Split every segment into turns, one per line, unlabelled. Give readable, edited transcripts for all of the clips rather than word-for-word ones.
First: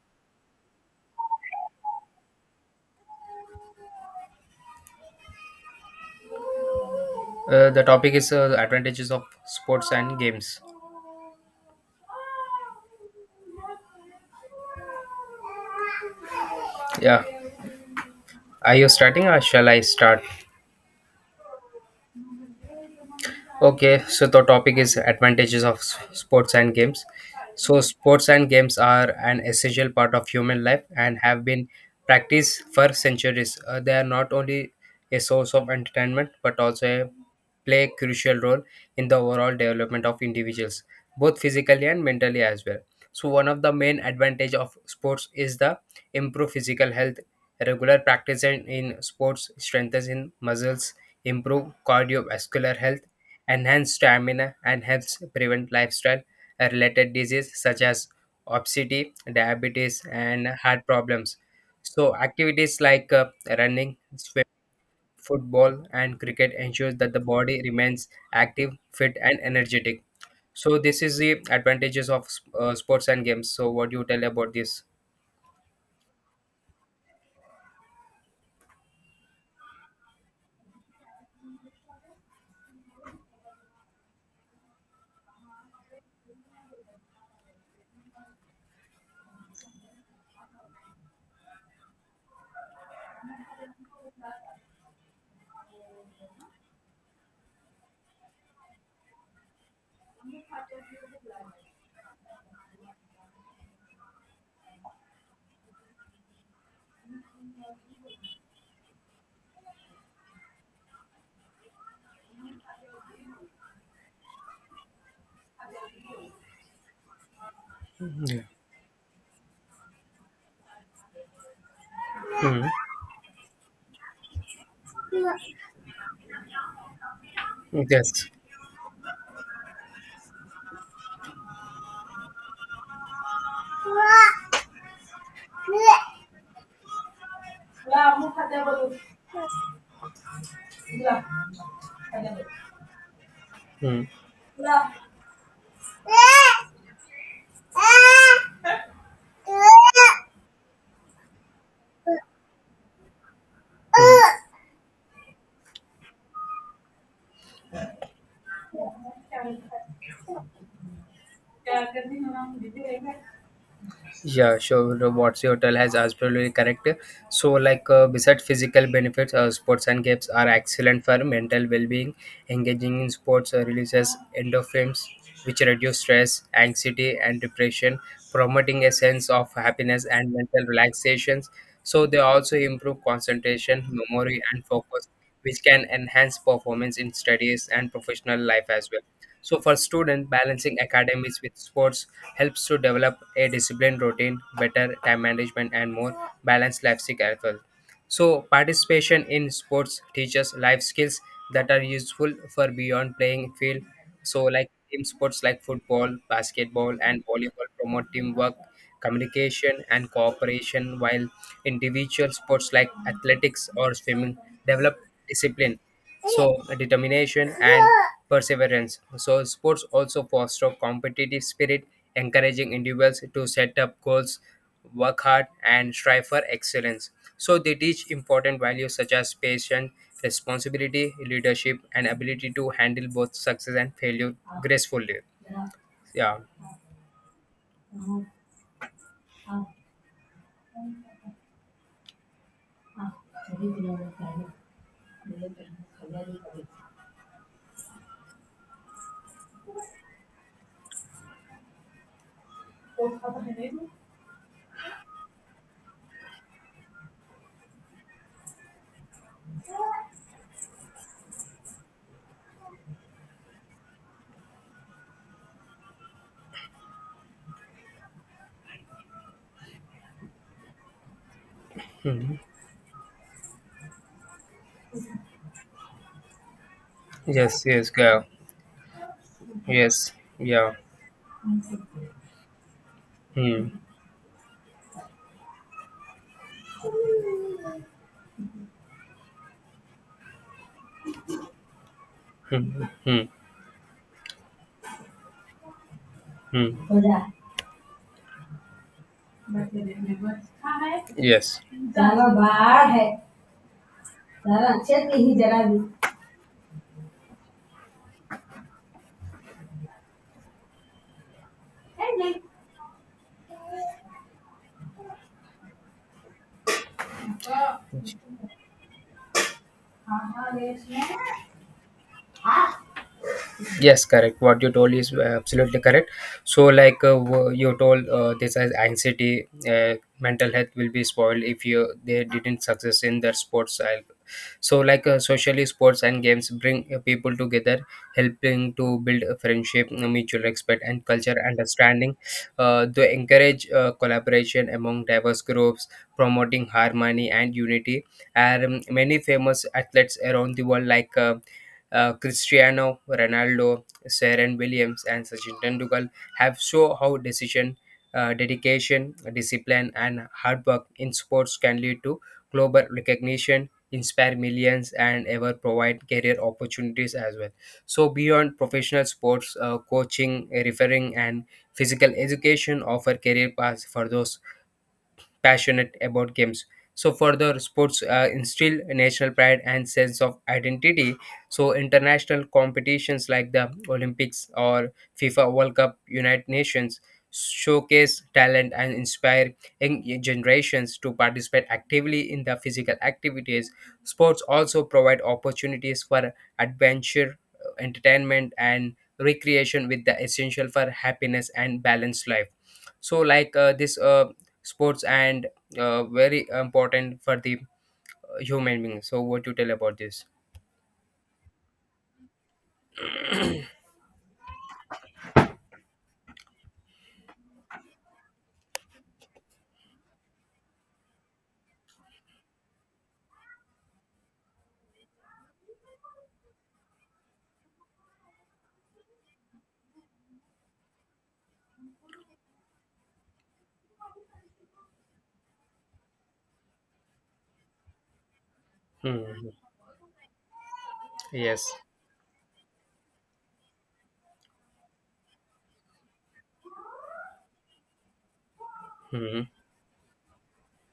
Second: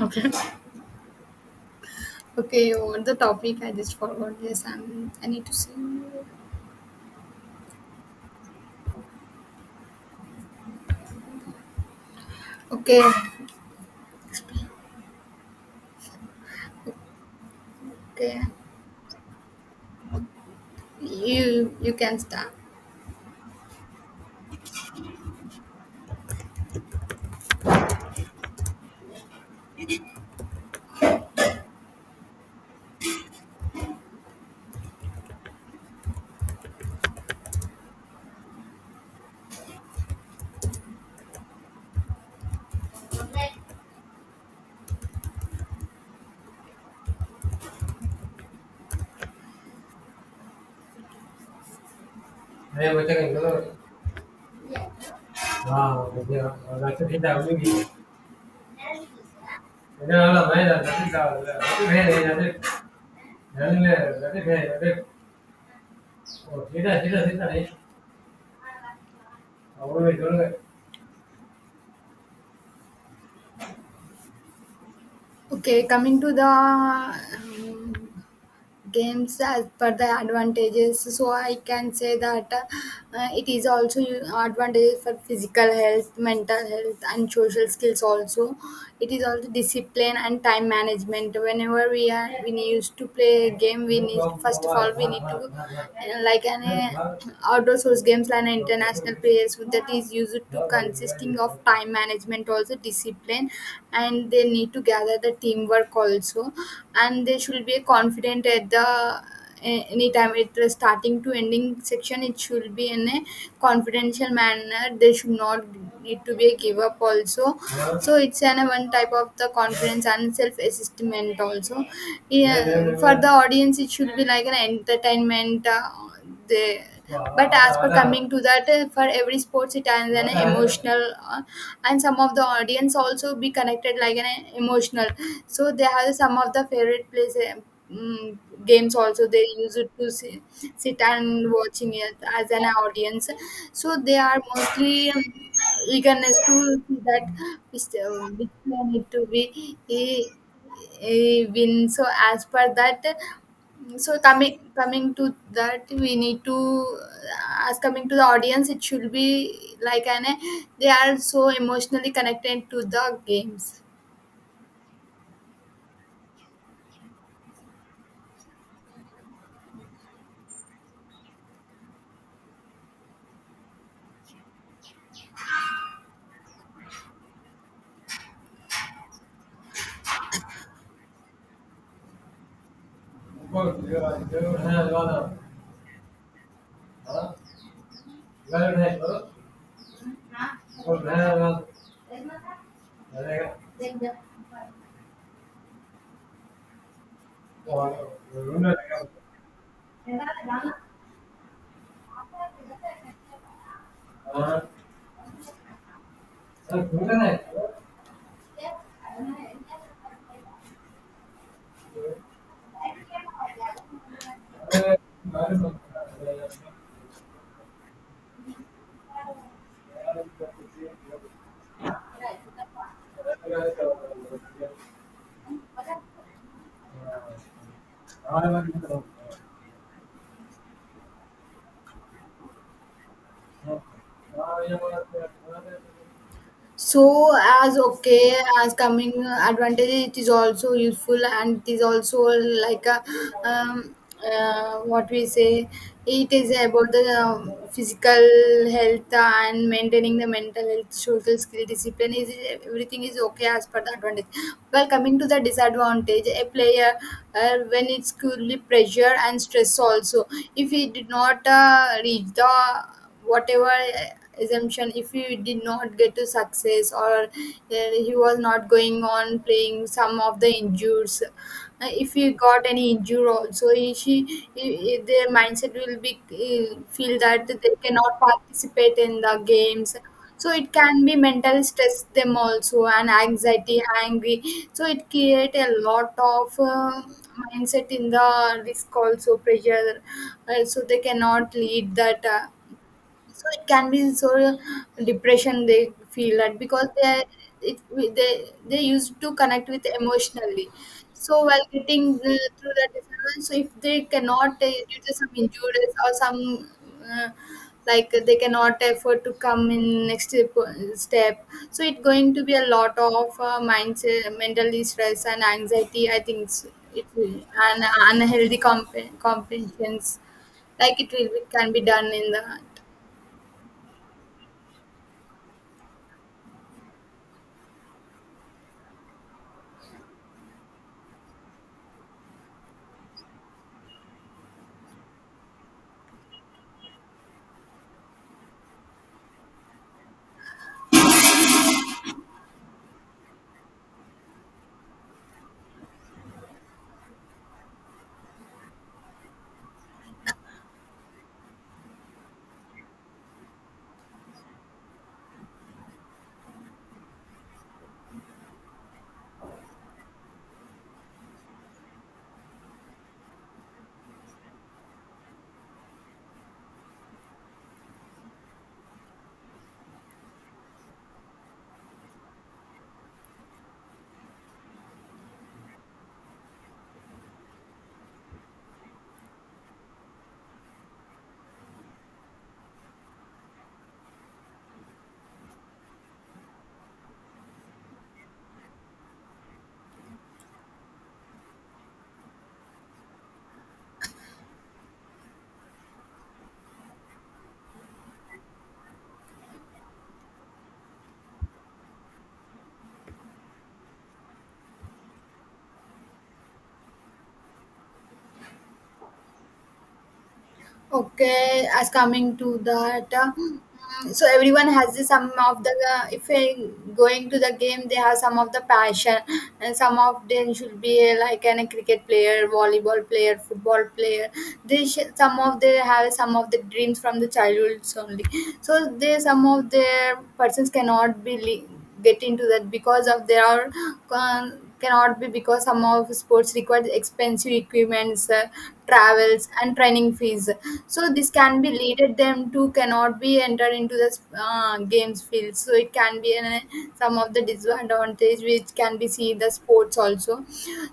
Okay. Okay, you want the topic? I just forgot. Yes, I need to see. Okay, okay. You can start. நிறைய பேர்த்துக்கு இவ்வளோ இருக்கு. ஆ, இது ஒரு லட்சம் கிட்ட அமுங்கி. இதனால மேல மேல That's it. That's it. நடு. ஓ, சீதா, Oh, நீ. அவங்களுக்கு சொல்லுங்க. Okay, coming to the um, games as per the advantages, so I can say that it is also advantages for physical health, mental health, and social skills also. It is also discipline and time management. Whenever we used to play a game, we need, first of all, we need to like an outdoor source games like an international players, so that is used to consisting of time management also, discipline, and they need to gather the teamwork also, and they should be confident at the any time. Anytime it is starting to ending section, it should be in a confidential manner. They should not need to be a give up also. So it's an one type of the confidence and self assessment also. Yeah, for the audience it should be like an entertainment, they, but as per coming to that, for every sports it has an emotional, uh, and some of the audience also be connected like an emotional. So they have some of the favorite plays, mm, games also, they use it to see, sit and watching it as an audience. So they are mostly eagerness to see that which
嗯
they need to be win. So as per that, so coming to that, we need to, as coming to the audience, it should be like an, they are so emotionally connected to the games. I, so as okay, as coming advantage, it is also useful, and it is also like a um, what we say. It is about the physical health and maintaining the mental health, social skill, discipline. Is everything is okay as per the advantage. Well, coming to the disadvantage, a player, when it's purely pressure and stress also. If he did not reach the whatever assumption, if he did not get to success, or he was not going on playing some of the injures, if he got any injury also, he, she he- their mindset will be feel that they cannot participate in the games. So it can be mental stress them also, and anxiety, angry. So it create a lot of mindset in the risk also, pressure, so they cannot lead that, so it can be so, depression, they feel that because they it they they used to connect with emotionally. So while getting through the disorder, so if they cannot, due to some injuries or some, uh, like they cannot afford to come in next step. So it's going to be a lot of mindset, mentally stress and anxiety. I think it's- it will and unhealthy compensations, like it can be done in that. Okay, as coming to that, so everyone has the some of the, if they going to the game, they have some of the passion, and some of them should be like an, a cricket player, volleyball player, football player. They some of they have some of the dreams from the childhoods only. So they some of their persons cannot be. Get into that because of there are cannot be, because some of sports require expensive equipments, travels and training fees. So this can be leaded them to cannot be entered into the games field. So it can be an, some of the disadvantage which can be seen in the sports also.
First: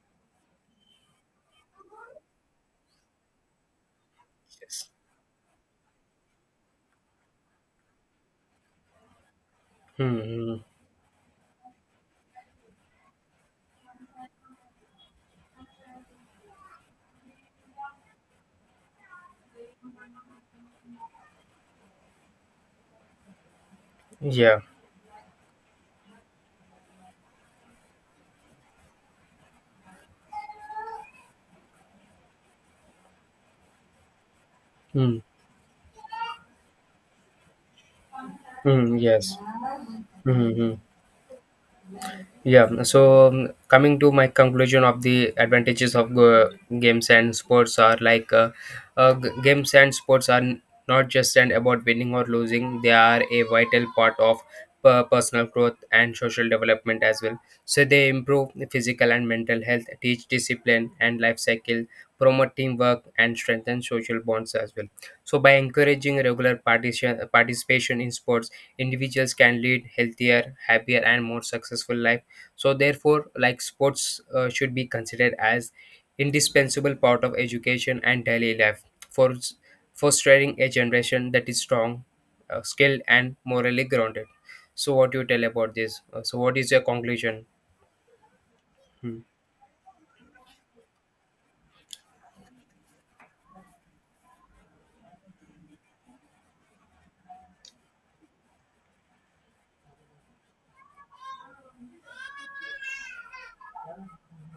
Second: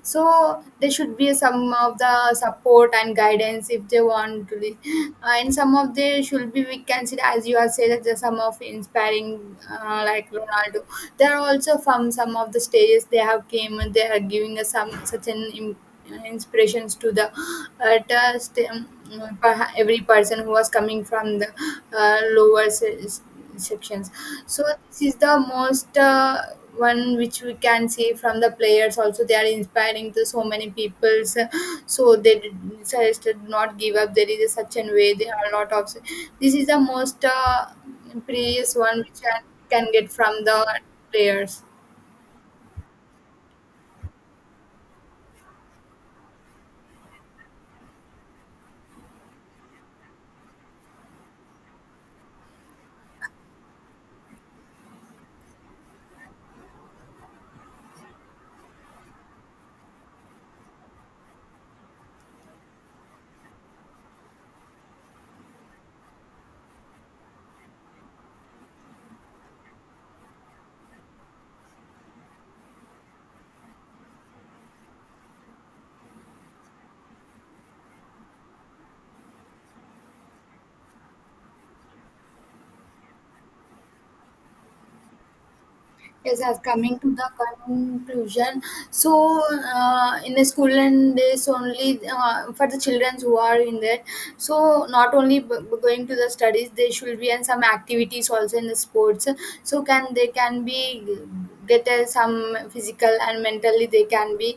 So they should be some of the support and guidance if they want to be. And some of they should be, we can consider, as you have said that there's some of inspiring, like Ronaldo. They are also from some of the stages they have came, and they are giving us some such an inspirations to the at, every person who was coming from the lower receptions. So this is the most one which we can see from the players. Also, they are inspiring to so many people. So they suggested not give up. There is a such an way. There are a lot of. This is the most previous one which I can get from the players. Yes, I as coming to the conclusion, so in the school and days only, for the children who are in there, so not only going to the studies, they should be in some activities also in the sports. So can they can be get some physical and mentally, they can be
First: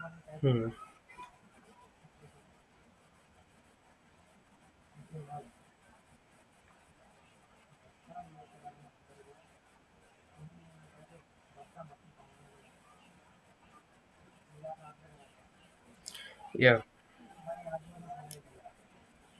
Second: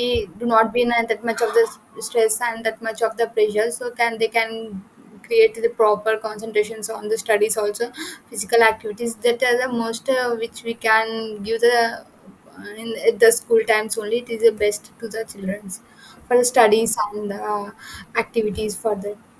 do not be in that much of the stress and that much of the pressure. So can they can create the proper concentrations on the studies also, physical activities, that are the most which we can give the in at the school times only. It is the best to the childrens for the studies and the activities for that.